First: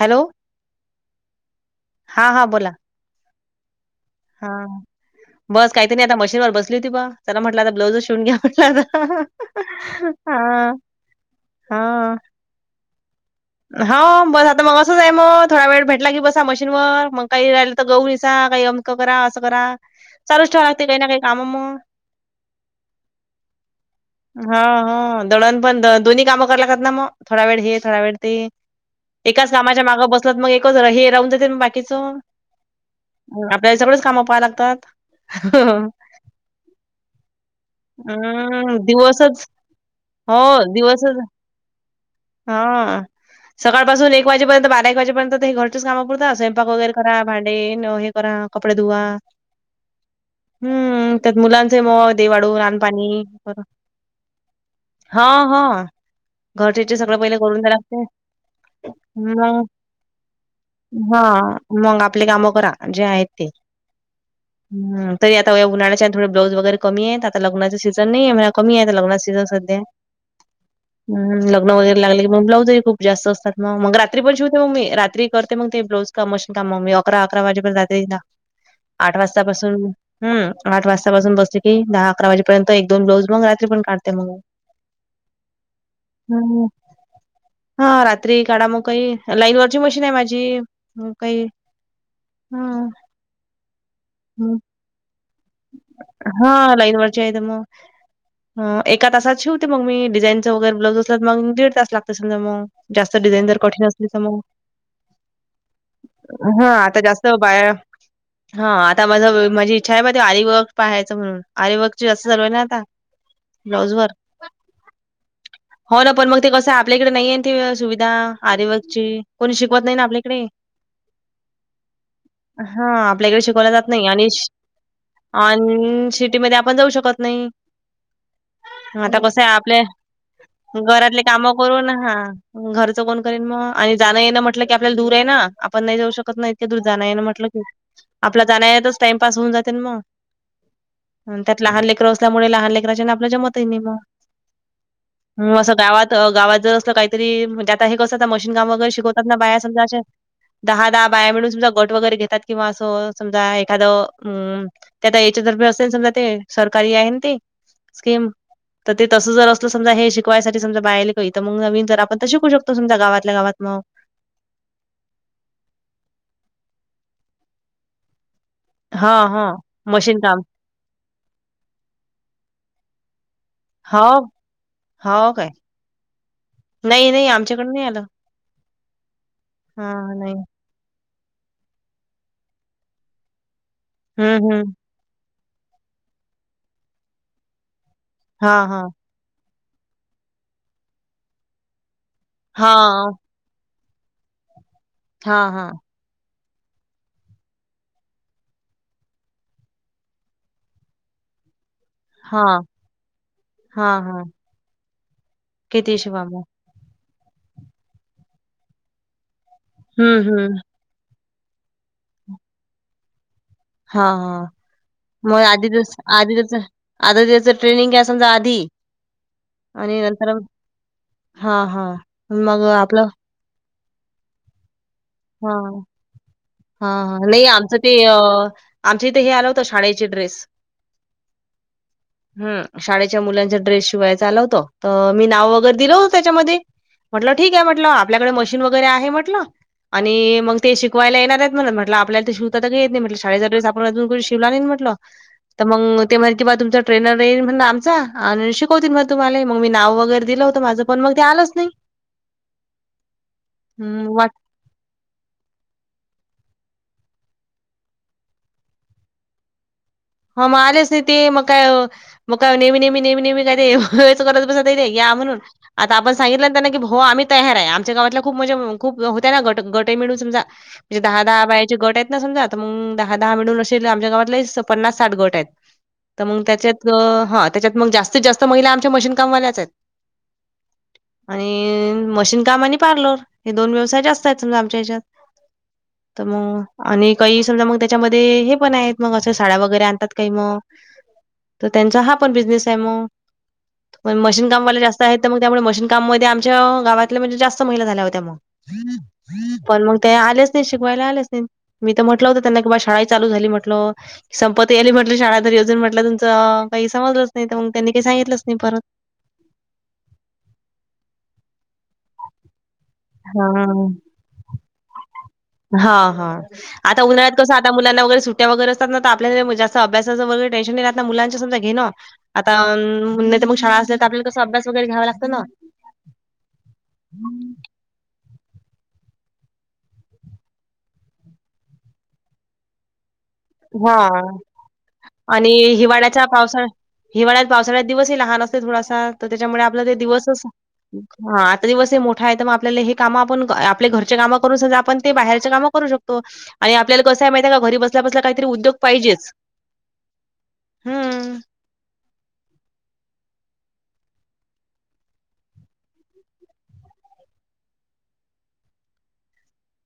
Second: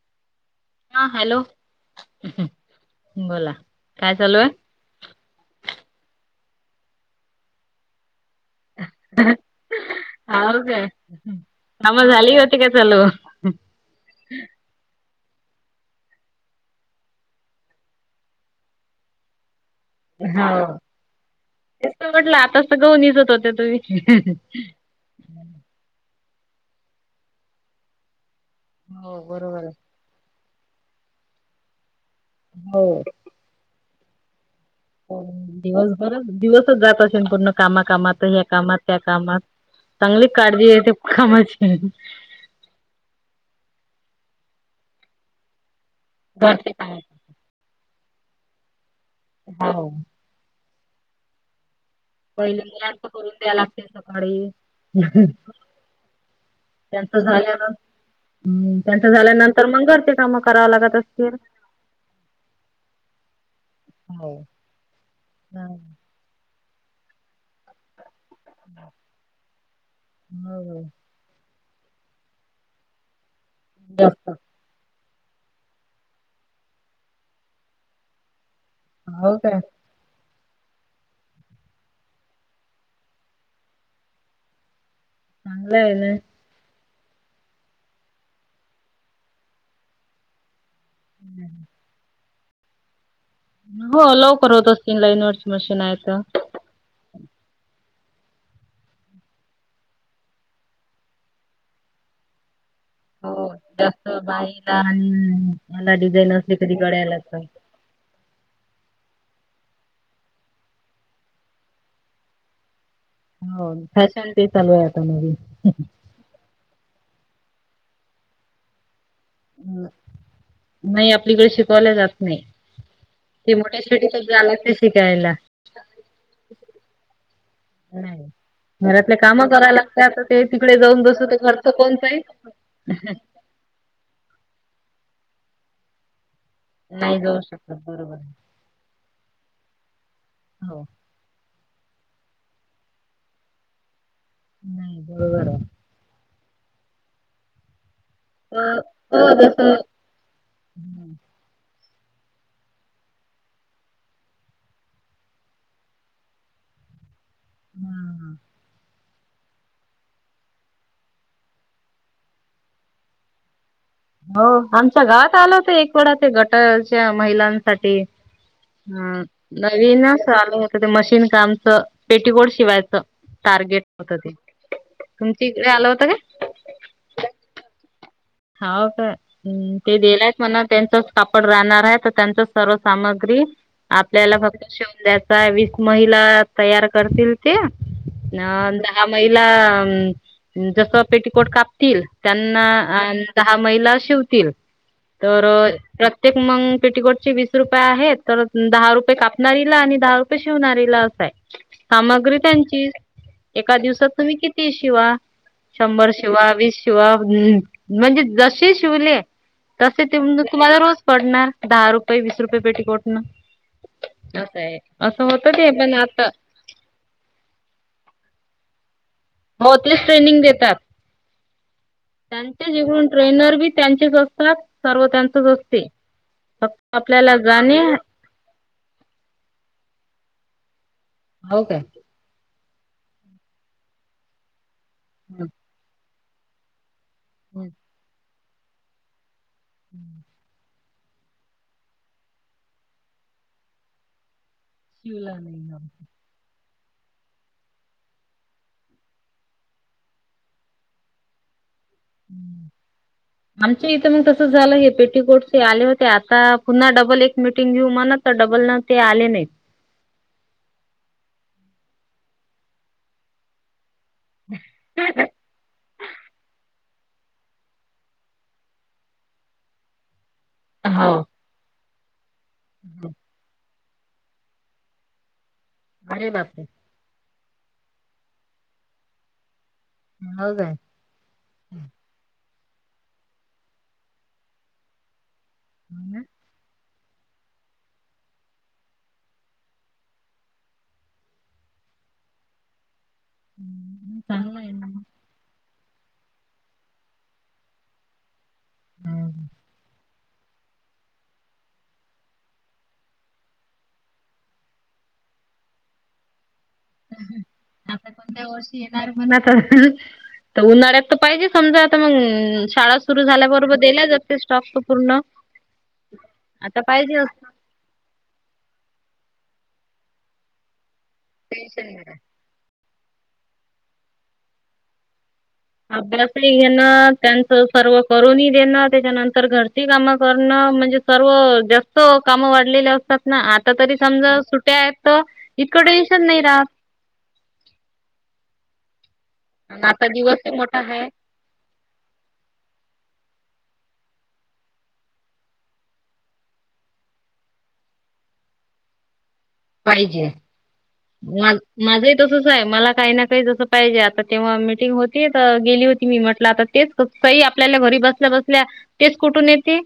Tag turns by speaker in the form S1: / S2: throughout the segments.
S1: Hello.
S2: हा hello,
S1: हां,
S2: बोला. काय चालू
S1: हा
S2: आहे
S1: बस काहीतरी आता मशीनवर बसली होती बा चला म्हटलं आता ब्लाउज शिवून घ्यावा.
S2: हो
S1: हा
S2: काय कामं
S1: हा.
S2: झाली होती काय झाल.
S1: हो बस आता मग असंच आहे मग थोडा वेळ भेटला की बसा मशीन वर मग काही राहिलं तर गहू निसा, काही करा असं करा. चालूच ठेवा लागते काही ना काही काम मग
S2: तेच तर म्हटलं आताच तर गहू निसत होत्या तुम्ही
S1: हा हा दळण पण दळत, दोन्ही काम करलात ना मग वेळ हे थोडा वेळ ते
S2: हो
S1: एकाच
S2: बरोबर
S1: कामाच्या
S2: आहे
S1: माग चल मग एकच हे राहू दे तेन बाकीचं
S2: हो.
S1: आपल्याला सगळंच काम पाहाया लागतात.
S2: दिवसभर दिवसच जात असेल पूर्ण कामा कामात ह्या
S1: हम्म
S2: कामात त्या कामात
S1: दिवसच
S2: चांगली
S1: हो
S2: काळजी ये त्या कामाची
S1: हा, सकाळपासून एक वाजेपर्यंत बारा एक वाजेपर्यंत हे घरचेच काम पुरतात, स्वयंपाक
S2: घरचे
S1: वगैरे
S2: काम
S1: करा. भांडे न हे करा, कपडे धुवा.
S2: हो.
S1: हम्म, त्यात मुलांचे मौ दे वाढून,
S2: पहिले
S1: आण
S2: मुलांच
S1: पाणी,
S2: करून द्या लागते सकाळी
S1: हा हा. तिचे सगळे
S2: त्यांचं
S1: पहिले करून द्याया
S2: झाल्यानंतर
S1: लागते.
S2: हम्म त्यांचं
S1: मग
S2: झाल्यानंतर घरचे कामं करावं लागत
S1: हा
S2: असतील
S1: मग आपले कामं करा जे आहेत ते
S2: हो
S1: हम्म तरी आता या उन्हाळ्याच्या थोडे ब्लाऊज वगैरे कमी येत, आता लग्नाचे सीझन नाही आहे म्हणा कमी आहे आता लग्नाचे सीझन संध्या
S2: हो
S1: हम्म, लग्न वगैेरे लागले की मग ब्लाऊजही खूप जास्त असतात ना मग रात्री
S2: जास्त
S1: पण शिवत तो मी रात्री करते मग ते ब्लाऊज काम मशिन काम मी अकरा अकरा वाजेपर्यंत रात्री जागते एकेकदा आठ
S2: हो
S1: वाजता
S2: काय
S1: पासून हम्म, आठ वाजतापासून बसली की दहा अकरा वाजेपर्यंत एक दोन ब्लाऊज मग रात्री पण काढते मग
S2: लय लय
S1: हम्म, हा रात्री काढा मग काही लाईन वरची मशीन आहे माझी हो काही हा.
S2: हो लवकर
S1: मग
S2: होत असतील लाईनवरची मशीन आहे तर
S1: हा, लाईनवरची आहे तर मग हा, एका तासात शिवते मग मी डीझाईनच वगैरे ब्लाऊज असला मग दिड तास लागते समजा मग जास्त डिझाईन
S2: हो
S1: जर कठीण असली
S2: जास्त
S1: तर मग
S2: बाहीला याला डिझाईन असते
S1: हा
S2: कधी
S1: आता
S2: गळ्याला
S1: जास्त
S2: तर [inaudible]
S1: बाया हा, आता माझं माझी इच्छा आहे म ते आरीवर्क पाहायचं म्हणून आरीवर्क ची जास्त चालू ये ना आता
S2: हो.
S1: ब्लाऊज वर,
S2: फॅशन ते चालू आहे आता नवीन.
S1: हो ना पण मग ते कसंय आपल्याकडे नाही आहे ते सुविधा आरीवर्कची कोणी शिकवत नाही ना आपल्याकडे
S2: नाही आपलीइकड शिकवल्या जात नाही,
S1: हां आपल्याकडे
S2: ते
S1: शिकवला
S2: मोठ्या
S1: जात नाही
S2: सिटीतचं
S1: आणि
S2: जाया
S1: श
S2: लागते शिकायला
S1: आणि सिटीमध्ये आपण जाऊ शकत नाही.
S2: नाही. घरातले
S1: आता
S2: काम
S1: कसं आहे
S2: करायला
S1: आपल्या
S2: लागतात ते तिकडे जाऊन
S1: घरातले
S2: बसू ते
S1: कामं
S2: घरचं
S1: करून
S2: कोण पाहील.
S1: हां घरचं कोण करेन मग आणि जाणं येणं म्हटलं की आपल्याला दूर आहे ना आपण नाही जाऊ शकत नाही इतके दूर जाणं ये
S2: नाही
S1: नां
S2: जाऊ
S1: म्हटलं की
S2: शकत बरोबर.
S1: आपल्या जाण्या येण्यातचं टाइमपास होऊन जाते ना मग.
S2: हो.
S1: त्यात लहान लेकरं असल्यामुळे लहान लेकराच्या आपला जमत ही नाही बा.
S2: नाही बरोबर
S1: म
S2: आहे.
S1: असं गावात गावात जर असं काही तरी म्हणजे आता हे कसं आता मशीन
S2: अ
S1: काम वगैरे
S2: अ
S1: शिकवतात ना बाया
S2: जसं
S1: समजा अशा दहा दहा
S2: हा.
S1: बाया मिळून समजा गट वगैरे घेतात किंवा असं समजा एखादं हम्म ते आता याच्यातर्फे असेल समजा ते सरकारी आहे ते स्कीम
S2: हा
S1: तर ते तसं जर असलं समजा हे शिकवायसाठी समजा बायालं [unintelligible] म्हणून हवी तर आपण तसं शिकू शकतो समजा गावातल्या गावात मग.
S2: हो आमच्या गावात आलं होतं एक वेडा ते गटाच्या महिलांसाठी हा नवीनचं आलं होतं ते मशीन कामचं पेटीकोड शिवायचं. टार्गेट
S1: हो
S2: होतं ते,
S1: हो
S2: तुमच्या
S1: काय
S2: इकडे आलं होतं काय?
S1: नाही नाही आमच्याकडं नाही आलं.
S2: हाव काय
S1: हा
S2: ते
S1: नाही
S2: देनायत मना त्यांच कापड राहणार आहे तर त्यांच सर्व सामग्री आपल्याला
S1: हम्म
S2: फक्त
S1: हम्म
S2: शिवून द्यायचं वीस महिला तयार करतील ते
S1: हा
S2: अन्
S1: हा
S2: दहा महीला जस पेटकोट कापतील त्यांना
S1: हा
S2: दहा महिला शिवतील
S1: हा
S2: तर,
S1: हा
S2: प्रत्येक मंग पेटीकोट चे वीस रुपये आहेत तर दहा रुपये कापणारीला आणि दहा रुपये शिवणारीला अस हाय सामग्री
S1: हा
S2: त्यांचीच. एका
S1: हा
S2: दिवसात
S1: हा
S2: तुम्ही कितीही शिवा
S1: किती
S2: शंभर
S1: मग
S2: शिवा वीस शि शिवा म्हणजे जसे शिवले तसे ते
S1: हम्म हम्म
S2: तुम्हाला रोज पडणार. दहा रुपये वीस रुपये पेटीकोटन.
S1: हाा मग
S2: होतं
S1: आधी
S2: ते पण
S1: दिस
S2: आता
S1: आधी दिस दिवच ट्रेनिंग आहे समजा आधी,
S2: हो
S1: आणि
S2: तेच
S1: नंतर
S2: ट्रेनिंग देतात
S1: हां, हां. मग
S2: त्यांच जवून
S1: आपलं
S2: ट्रेनर बी- त्यांचेच असतात सर्व त्यानं
S1: हा हा हा नाही आमचं
S2: जाणे
S1: ते अ, आमच्या इथे हे आलं होतं शाळेचे ड्रेस.
S2: हो काय?
S1: हम शाळेच्या मुलांचा ड्रेस शिवायच आल होत तर मी
S2: हं,
S1: नाव वगैरे, दिलं हो त्याच्यामध्ये म्हटलं ठीक आहे
S2: हं.
S1: म्हटलं आपल्याकडे मशीन वगैरे आहे म्हटलं आणि मग ते शिकवायला येणार आहेत म्हण म्हटलं आणि मग ते शिकवायला यायलागल्यात म्हण आपल्याला ते शिवतातर येत नाही म्हटलं शाळेचा वेळेस आपण अजून कोणी शिवला नाही म्हट ल
S2: शिवला
S1: तर
S2: नाही. हो.
S1: मग, मग ते किंवा तुमचा ट्रेनर येईल म्हण आमचा आणि शिकवतील मग तुम्हाला मग मी नाव वगैरे दिलं होतं माझं पण मग ते आलंच नाही.
S2: आमच्या इथं
S1: हं.
S2: मग तस, झालं हे पेटीकोट चे आले होते आता पुन्हा डबल एक मिटिंग घेऊ म्हणात तर डबल न ते आले नाही.
S1: ह मग आलेच नाही ते मग काय मग का नेहमी नेहमी नेहमी नेहमी कधे- च करत बसत या म्हणून आता आपण सांगितलं त्यांना की हो आम्ही, तयार आहे आमच्या गावातल्या खूप म्हणजे खूप होत ना गट गट मिळून समजा म्हणजे
S2: हो.
S1: दहा दहा बायाचे गट आहेत समजा मग दहा दहा मिळून असे आमच्या गावातले पन्नास साठ गट आहेत तर मग त्यांच्यात, ग हा त्याच्यात मग जास्तीत जास्त महिला आमच्या मशीन कामवाल्याच आहेत.
S2: ह काय?
S1: आणि मशीन काम आणि पार्लर हे दोन व्यवसाय जास्त आहेत समजा आमच्या हेच्यात. तर मंग आणि काही समजा मग त्याच्यामध्ये हे पण आहेत मग असंच साड्या वगैरे आणतात काही मग तर त्यांचा हा पण बिझनेस आहे म. पण मशीन
S2: चांगलं आहे.
S1: कामवाले जास्त आहेत मग त्यामुळे मशीन काममध्ये आमच्या गावातल्या म्हणजे जास्त महिला झाल्या होत्या म पण मग ते आलेच नाही शिकवायला आलेच नाही मी तर म्हटलं होतं त्यांना की बाय शाळा ही चालू झाली म्हटलं संपत्ती आली म्हटलं शाळा घरी अजून म्हटलं तुमचा काही समजलंच नाही तर मंग त्यांनी काही सांगितलंच नाही परत.
S2: [unintelligible] आता उन्हाळ्यात तर पाहिजे समजा आता मंग शाळा सुरू झाल्याबरोबर दिला जात ते स्टॉक पूर्ण?
S1: हा हा आता
S2: पाहिजे
S1: उन्हाळ्यात
S2: असं
S1: कसं आ आता मुलांना वगैर सुट्टया वगैरे असतात ना तर आपल्या जास्त अभ्यासाचा वगैरे टेशन नाही राहत ना मुलांचा समज घेणं आता अम्म नाही तर मंग शाळा असले तर आपल्याला तसं अभ्यास वगैरे घ्यावा लागतं ना.
S2: अभ्यासही घेणं त्यांचं सर्व करूनही देणं त्याच्यानंतर घरची कामं करणं म्हणजे सर्व जास्त कामं वाढलेली असतात ना आता तरी
S1: हा
S2: समजा सुट्टया आहेत तर
S1: आणि
S2: इतकं
S1: हिवाळ्याच्या
S2: टेन्शन नाही राहत.
S1: पावसाळ्या हिवाळ्यात, पावसाळ्यात दिवसही लहान असते थोडासा तर त्याच्यामुळे
S2: आणि
S1: आपला ते
S2: आता
S1: दिवसच
S2: दिवस मोठा आहे.
S1: हा आता दिवस हे मोठा आहे तर मग आपल्याला हे कामं आपण आपले घरचे कामं करून समजा आपण ते बाहेरच्या काम करू शकतो. आणि आपल्याला कसं आहे माहिती आहे का घरी बसल्या बसला काहीतरी उद्योग पाहिजेच.
S2: पाहिजे
S1: हम्म.
S2: मग माझंही तसंच आहे मला काही ना काही जसं पाहिजे आता तेव्हा मीटिंग होती तर गेली होती मी म्हटलं आता तेच काही आपल्याला घरी बसल्या बसल्या तेच कुठून येते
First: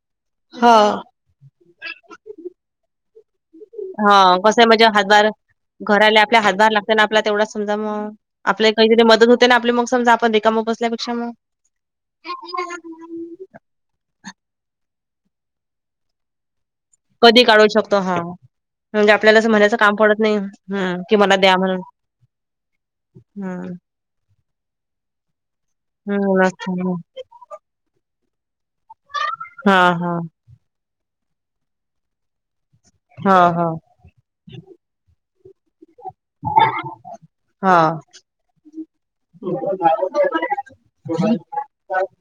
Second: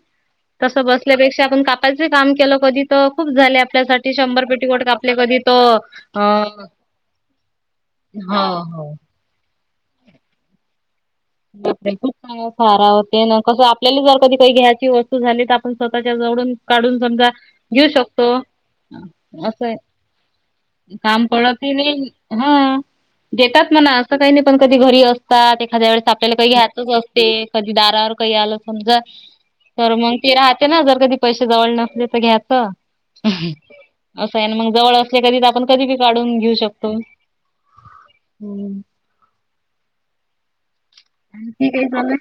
S2: तसं
S1: हा.
S2: बसल्यापेक्षा आपण कापायचे काम केलं, कधी तर खूप झाले आपल्यासाठी
S1: हा
S2: शंभर
S1: कसं
S2: पेट
S1: म्हणजे हजार घराले आपल्या हजार लागते ना आपलं तेवढा समजा मग
S2: हो
S1: आपल्या
S2: हो.
S1: काहीतरी मदत हो तेन आपली मग समजा आपण रिकामा बसल्या पेक्षा मग
S2: [unintelligible] ते ना कसं आपल्याला जर कधी काही घ्यायची वस्तू झाली तर आपण स्वतःच्या जवळून काढून समजा
S1: कधी काढू
S2: घेऊ
S1: हा
S2: शकतो.
S1: म्हणजे आपल्याला
S2: असं आहे,
S1: म्हणायचं काम पडत नाही हम्म कि
S2: काम
S1: मला द्या
S2: पडत ही
S1: म्हणून
S2: नाही हा. देतात
S1: हम्म
S2: म्हणा असं काही नाही पण कधी घरी असतात एखाद्या वेळेस आपल्याला काही
S1: हम्म.
S2: घ्यातच अस ते कधी दारावर काही आलं समजा
S1: हा
S2: तर
S1: हा
S2: मंग ते राहते ना जर कधी पैशे जवळ नसले तर घ्याचा
S1: हा हा
S2: असं आहे ना मग जवळ असले कधीतर आपण कधी बी काढून घेऊ शकतो
S1: हा
S2: हम्म.
S1: [unintelligible]
S2: ते काही झालं.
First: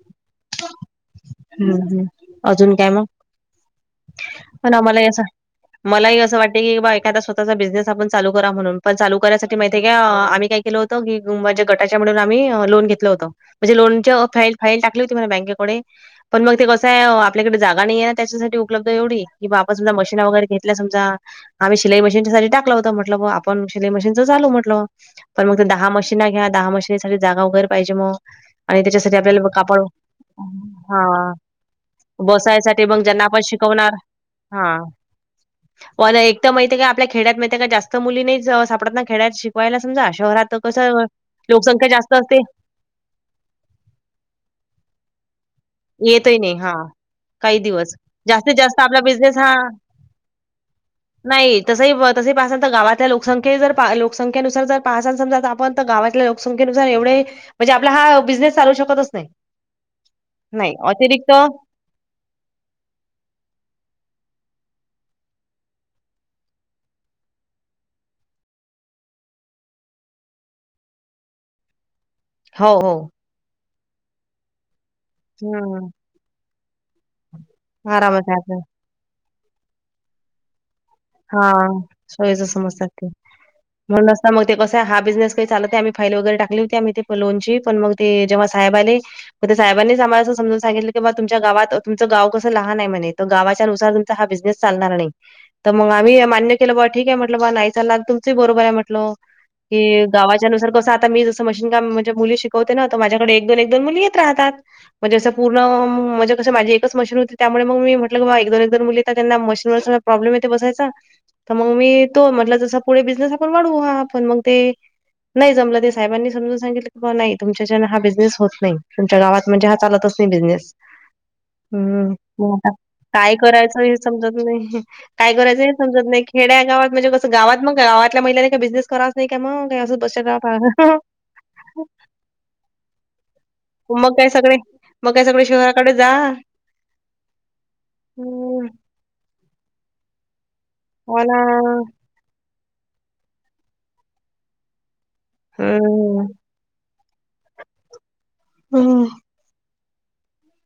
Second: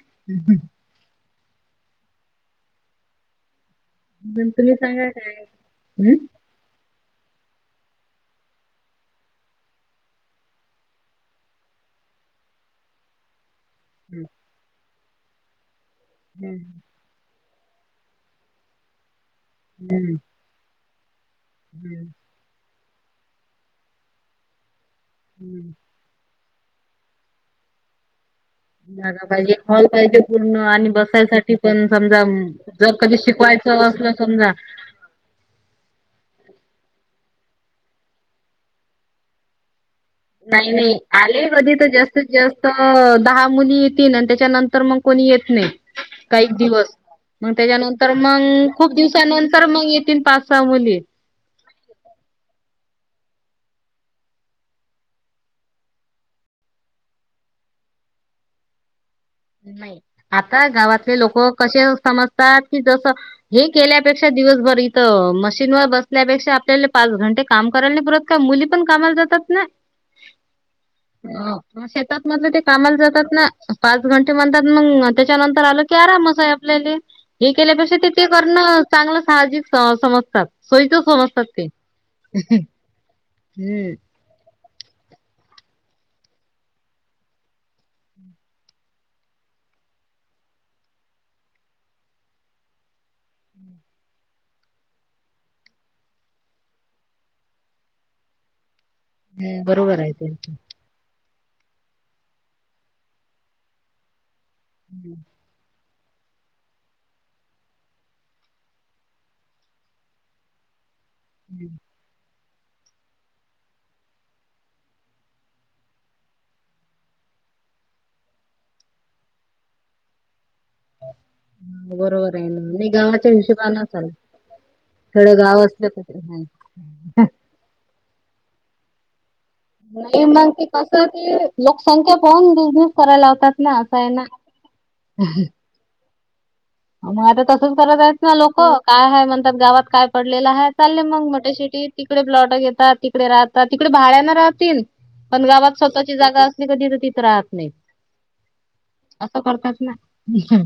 S1: हम्म हम्म अजून काय मग?
S2: तुम्ही
S1: पण मलाही
S2: सांगा
S1: असं
S2: काय
S1: मलाही असं वाटते की, बायकने स्व स्वतःचा बिझनेस आपण चालू करा म्हणून पण चालु करायसाठी माहितीय का आम्ही काय केलं होतो की अ माझे गटाच्या मिळून आम्ही अ लोन घेतलं होतं. म्हणजे, लोनच्या फाईल फाईल टाकली होती मने बँकेकडे पण मग ते
S2: हम्म.
S1: कसं आहे अ आ पल्याकडे जागा नाही आहे ना त्याच्यासाठी उपलब्ध एवढी क, बाबा समजा मशीना वगैरे घेतल्या समजा आम्ही शिलाई मशीनच्यासाठी टाकलं होतं म्हटलं ब आपण शिलाई मशीनंचा झालो म्हटलं, पण मग ते दहा मशी ना घ्या, दहा मशीनासाठी जागा वगैरे पाहिजे मग आणि त्याच्यासाठी
S2: जागा
S1: आपल्याला बघ
S2: पाहिजे
S1: कापड
S2: हॉल पाहिजे पूर्ण आणि
S1: हा
S2: बसायसाठी पण समजा
S1: बसायसाठी
S2: जर
S1: मग
S2: कधी
S1: ज्यांना आपण शिक
S2: शिकवायचं
S1: होणार
S2: असलं समजा
S1: हा. [unintelligible] एकट्या माहितय का आपल्या खेड्यात माहितय का जास्त मुलीनी ज सापडत ना खेळायत, शिकवायला समजा शहरात
S2: नाही, नाही,
S1: कसं
S2: आले कधी तर
S1: लोकसंख्या
S2: जास्तीत
S1: असते
S2: जास्त तर दहा मुली येतील, आणि त्याच्यानंतर मग कोणी येत नाही.
S1: येत ही
S2: काही
S1: नाही. हा
S2: दिवस मग
S1: काही
S2: त्याच्या
S1: दिवस
S2: नंतर मग,
S1: जास्तीत जास्त
S2: खूप
S1: आपला बिझनेस हा
S2: दिवसानंतर मग पाच, सहा, मुली
S1: नाही, तस तस पाहासाल, तर गावातल्या लोकसंख्य ज लोकसंखेनुसार जर पाहासाल. समजा, आपण तर गावातल्या कोल संख्येनुसार एवढे, म्हणजे आपला हा बिझनेस चालू शकतच नाही.
S2: नाही, आता
S1: नाही
S2: गावातले
S1: अतिरिक्त
S2: लोक कसे समजतात. की जस हे केल्यापेक्षा, दिवसभर इथं मशीनवर बसल्यापेक्षा, आपल्याला पाच घंटे काम करायला नाही. परत का, मुली पण कामाला जातात ना. मग, शेतात म्हधलं ते
S1: हो हो
S2: कामाला जातात ना. पाच घंटे म्हणतात. मग त्याच्यानंतर आलो
S1: हम्म
S2: की, आरामस आहे. आपल्याला हे केल्यापक्ष. ते ते
S1: आरामात
S2: करण
S1: राहतात.
S2: ना चांगलं साहजिक सम समजतात. चल ठेऊ.
S1: हा, [inaudible] सच समजत.
S2: हम्म
S1: म्हला हा मग ते कसं, हा बिझनेस काई चालत नाही. आम्ही फाईल वगैरे टाकली होती. आम्ही ते बेलून ची पण मग ते जेव्हा साहेब आले मग, ते साहेबांनीच आमला असं समजून सांगितलं की, बा तुमच्या गावत तुमचं गाव कसं लहान आहे म्हणे, गावाच्या नुसार हा, बिझनेस चालणार नाही. तर, मग आम्ही मान्य केलं बा, ठीक आहे. म्हटलं बा, नाही चाललानार, तुमचही बरोबर आहे. म्हटलं.
S2: बरोबर
S1: की,
S2: आहे ते
S1: गावाच्या नुसार कसं आता मी मशीन काम, म्हणजे मुली शिकवते ना, तर माझ्या कड ऐक दोन, ऐक दोन मुली येत राहतात. कसं म्हणजे, कसं माझी एकच मशीन होती. त्यामुळे मग मी म्हटलं, बा एक, दो, एक जण मुली यता. त्यांना मशीन वर बसाय प्रॉब्लेम ते बसायचा, तर मग मी तो जस बिझनेस आपण वाढवू. हा पण मग ते नाही जमलं, ते साहेबांनी समजून सांगितलं, की बा नाही तुमच्यानना हा बिझनेस होत नाही. तुमच्या गावात म्हणजे, हा चालतच नाही बिझनेस. हम्म,
S2: बरोबर आहे
S1: ओउन
S2: ना
S1: टाक,
S2: नाही गावाच्या
S1: काय करायचं
S2: हिशोबान
S1: हे
S2: चाल
S1: समजत नाही. काय
S2: थोडं
S1: करायचं
S2: गाव
S1: हे
S2: असलं
S1: समजत
S2: तर
S1: नाही. खेड्या गावात म्हणजे कसं गावात मग गावातल्या महिला काही बिझनेस करा नाही का म, काय असं बस गाव
S2: मग ते कसं ते लोकसंख्या पाहून बिझनेस करायला लावतात. ना असं आहे
S1: मग
S2: ना
S1: काय सगळे, मग काय सगळे शहराकडे जा.
S2: मग आता तसंच करत आहेतच ना, लोक
S1: हम्म.
S2: काय आहे म्हणतात, गावात काय पडलेलं आहेत. चाललेय
S1: हो
S2: मग
S1: ना.
S2: मोठ्या शिटीत. तिकडे प्लॉट घेतात, तिकडे राहतात, तिकडे भाड्या ना राहतील. पण गावात स्वतःची
S1: हम्म.
S2: जागा असली कधी तर तिथं राहत नाही.
S1: हम्म.
S2: असं करतात ना, हम्म.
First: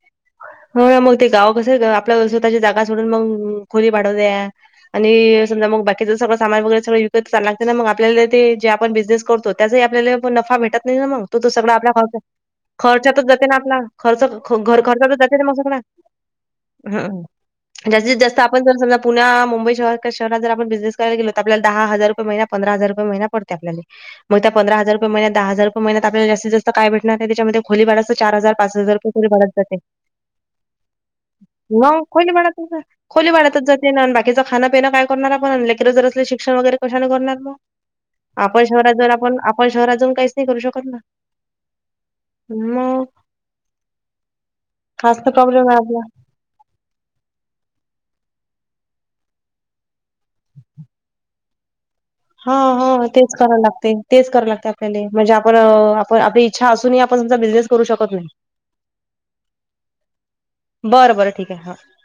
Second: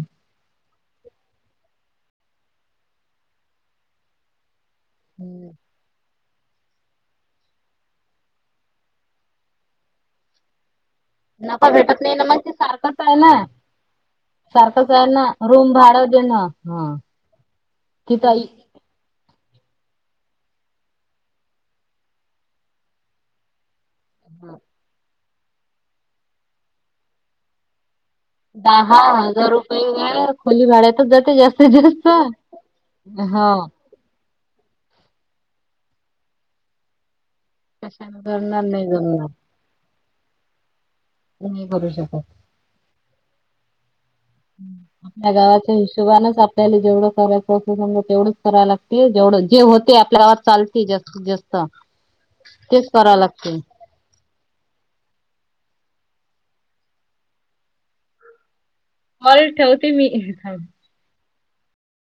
S1: हो, मग ते गाव कसं आहे. आपल्या स्वतःच्या जागा सोडून मग खोली भाड्याला द्या आणि
S2: हम्म.
S1: समजा मग बाकीचं सगळं सामान वगैरे सगळ ल लागत ना मग आपल्याला जे आपण बिझनेस करतो त्याचाही आपल्याला नफा भेटत ना मग. त त
S2: नफा
S1: सगळं आप
S2: भेटत नाही ना मग ते सारखंच आहे
S1: खर्चातच जाते ना आपला, खर्च-खर्च.
S2: सारखंच आहे
S1: खर्चातच
S2: ना
S1: जाते न मग
S2: रूम
S1: सगळं,
S2: भाडं देणं हा
S1: जास्तीत
S2: तिथं
S1: जास्त
S2: इ-
S1: आपण जर समज पुणे, मुंबई सारख्या शहरात जरं आपण बिझनेसकरायला गलो, तर आपल्या दहा हजार रुपे महिना, पंधरा हजार रुये महिना, पडते आपल्याला. मग त्या पंध हजार रुपय महिन्यात, दहा हजार रुये महियातल्या, जास्तस्त काय भेटणार आहे त्याच्यामध्ये खोली भाडाचं चार हजारच, पाच हजार
S2: दहा
S1: रुपये खोली भाड जाते.
S2: [unintelligible] खोली भाड्यातच जाते जास्त जास्त हा.
S1: बाकीच खांन, पिन काय करणार आपण, अन लेकर जर असले शिक्षण वगैरे कशाने करणार मग.
S2: कशाने करणार
S1: आपण
S2: नाही
S1: शहरातजऊ
S2: जमणार
S1: आपण, आपण शहरातजऊन काहीच नाही करू शकत ना.
S2: तिथ नाही करू शकत.
S1: मग हाच
S2: आपल्या
S1: तर प्रॉब्लेम
S2: गावाच्या
S1: आहे आपला
S2: हिशोबानच आप आपल्याला जेवढं करायचं असत तेवढंच करावं लागते, जवढं जे होते आपल्यावर चालते जास्ती जास्त ता
S1: हा, ह तेच करावं लागते तेच करां लागते आपल्याले, म्हणजे आपण आपण आपली इच्छा असूनही आपण तसा बिझनेस करू शकत नाही
S2: वल ठेवते मी
S1: बरं बरं ठीक हाय, हां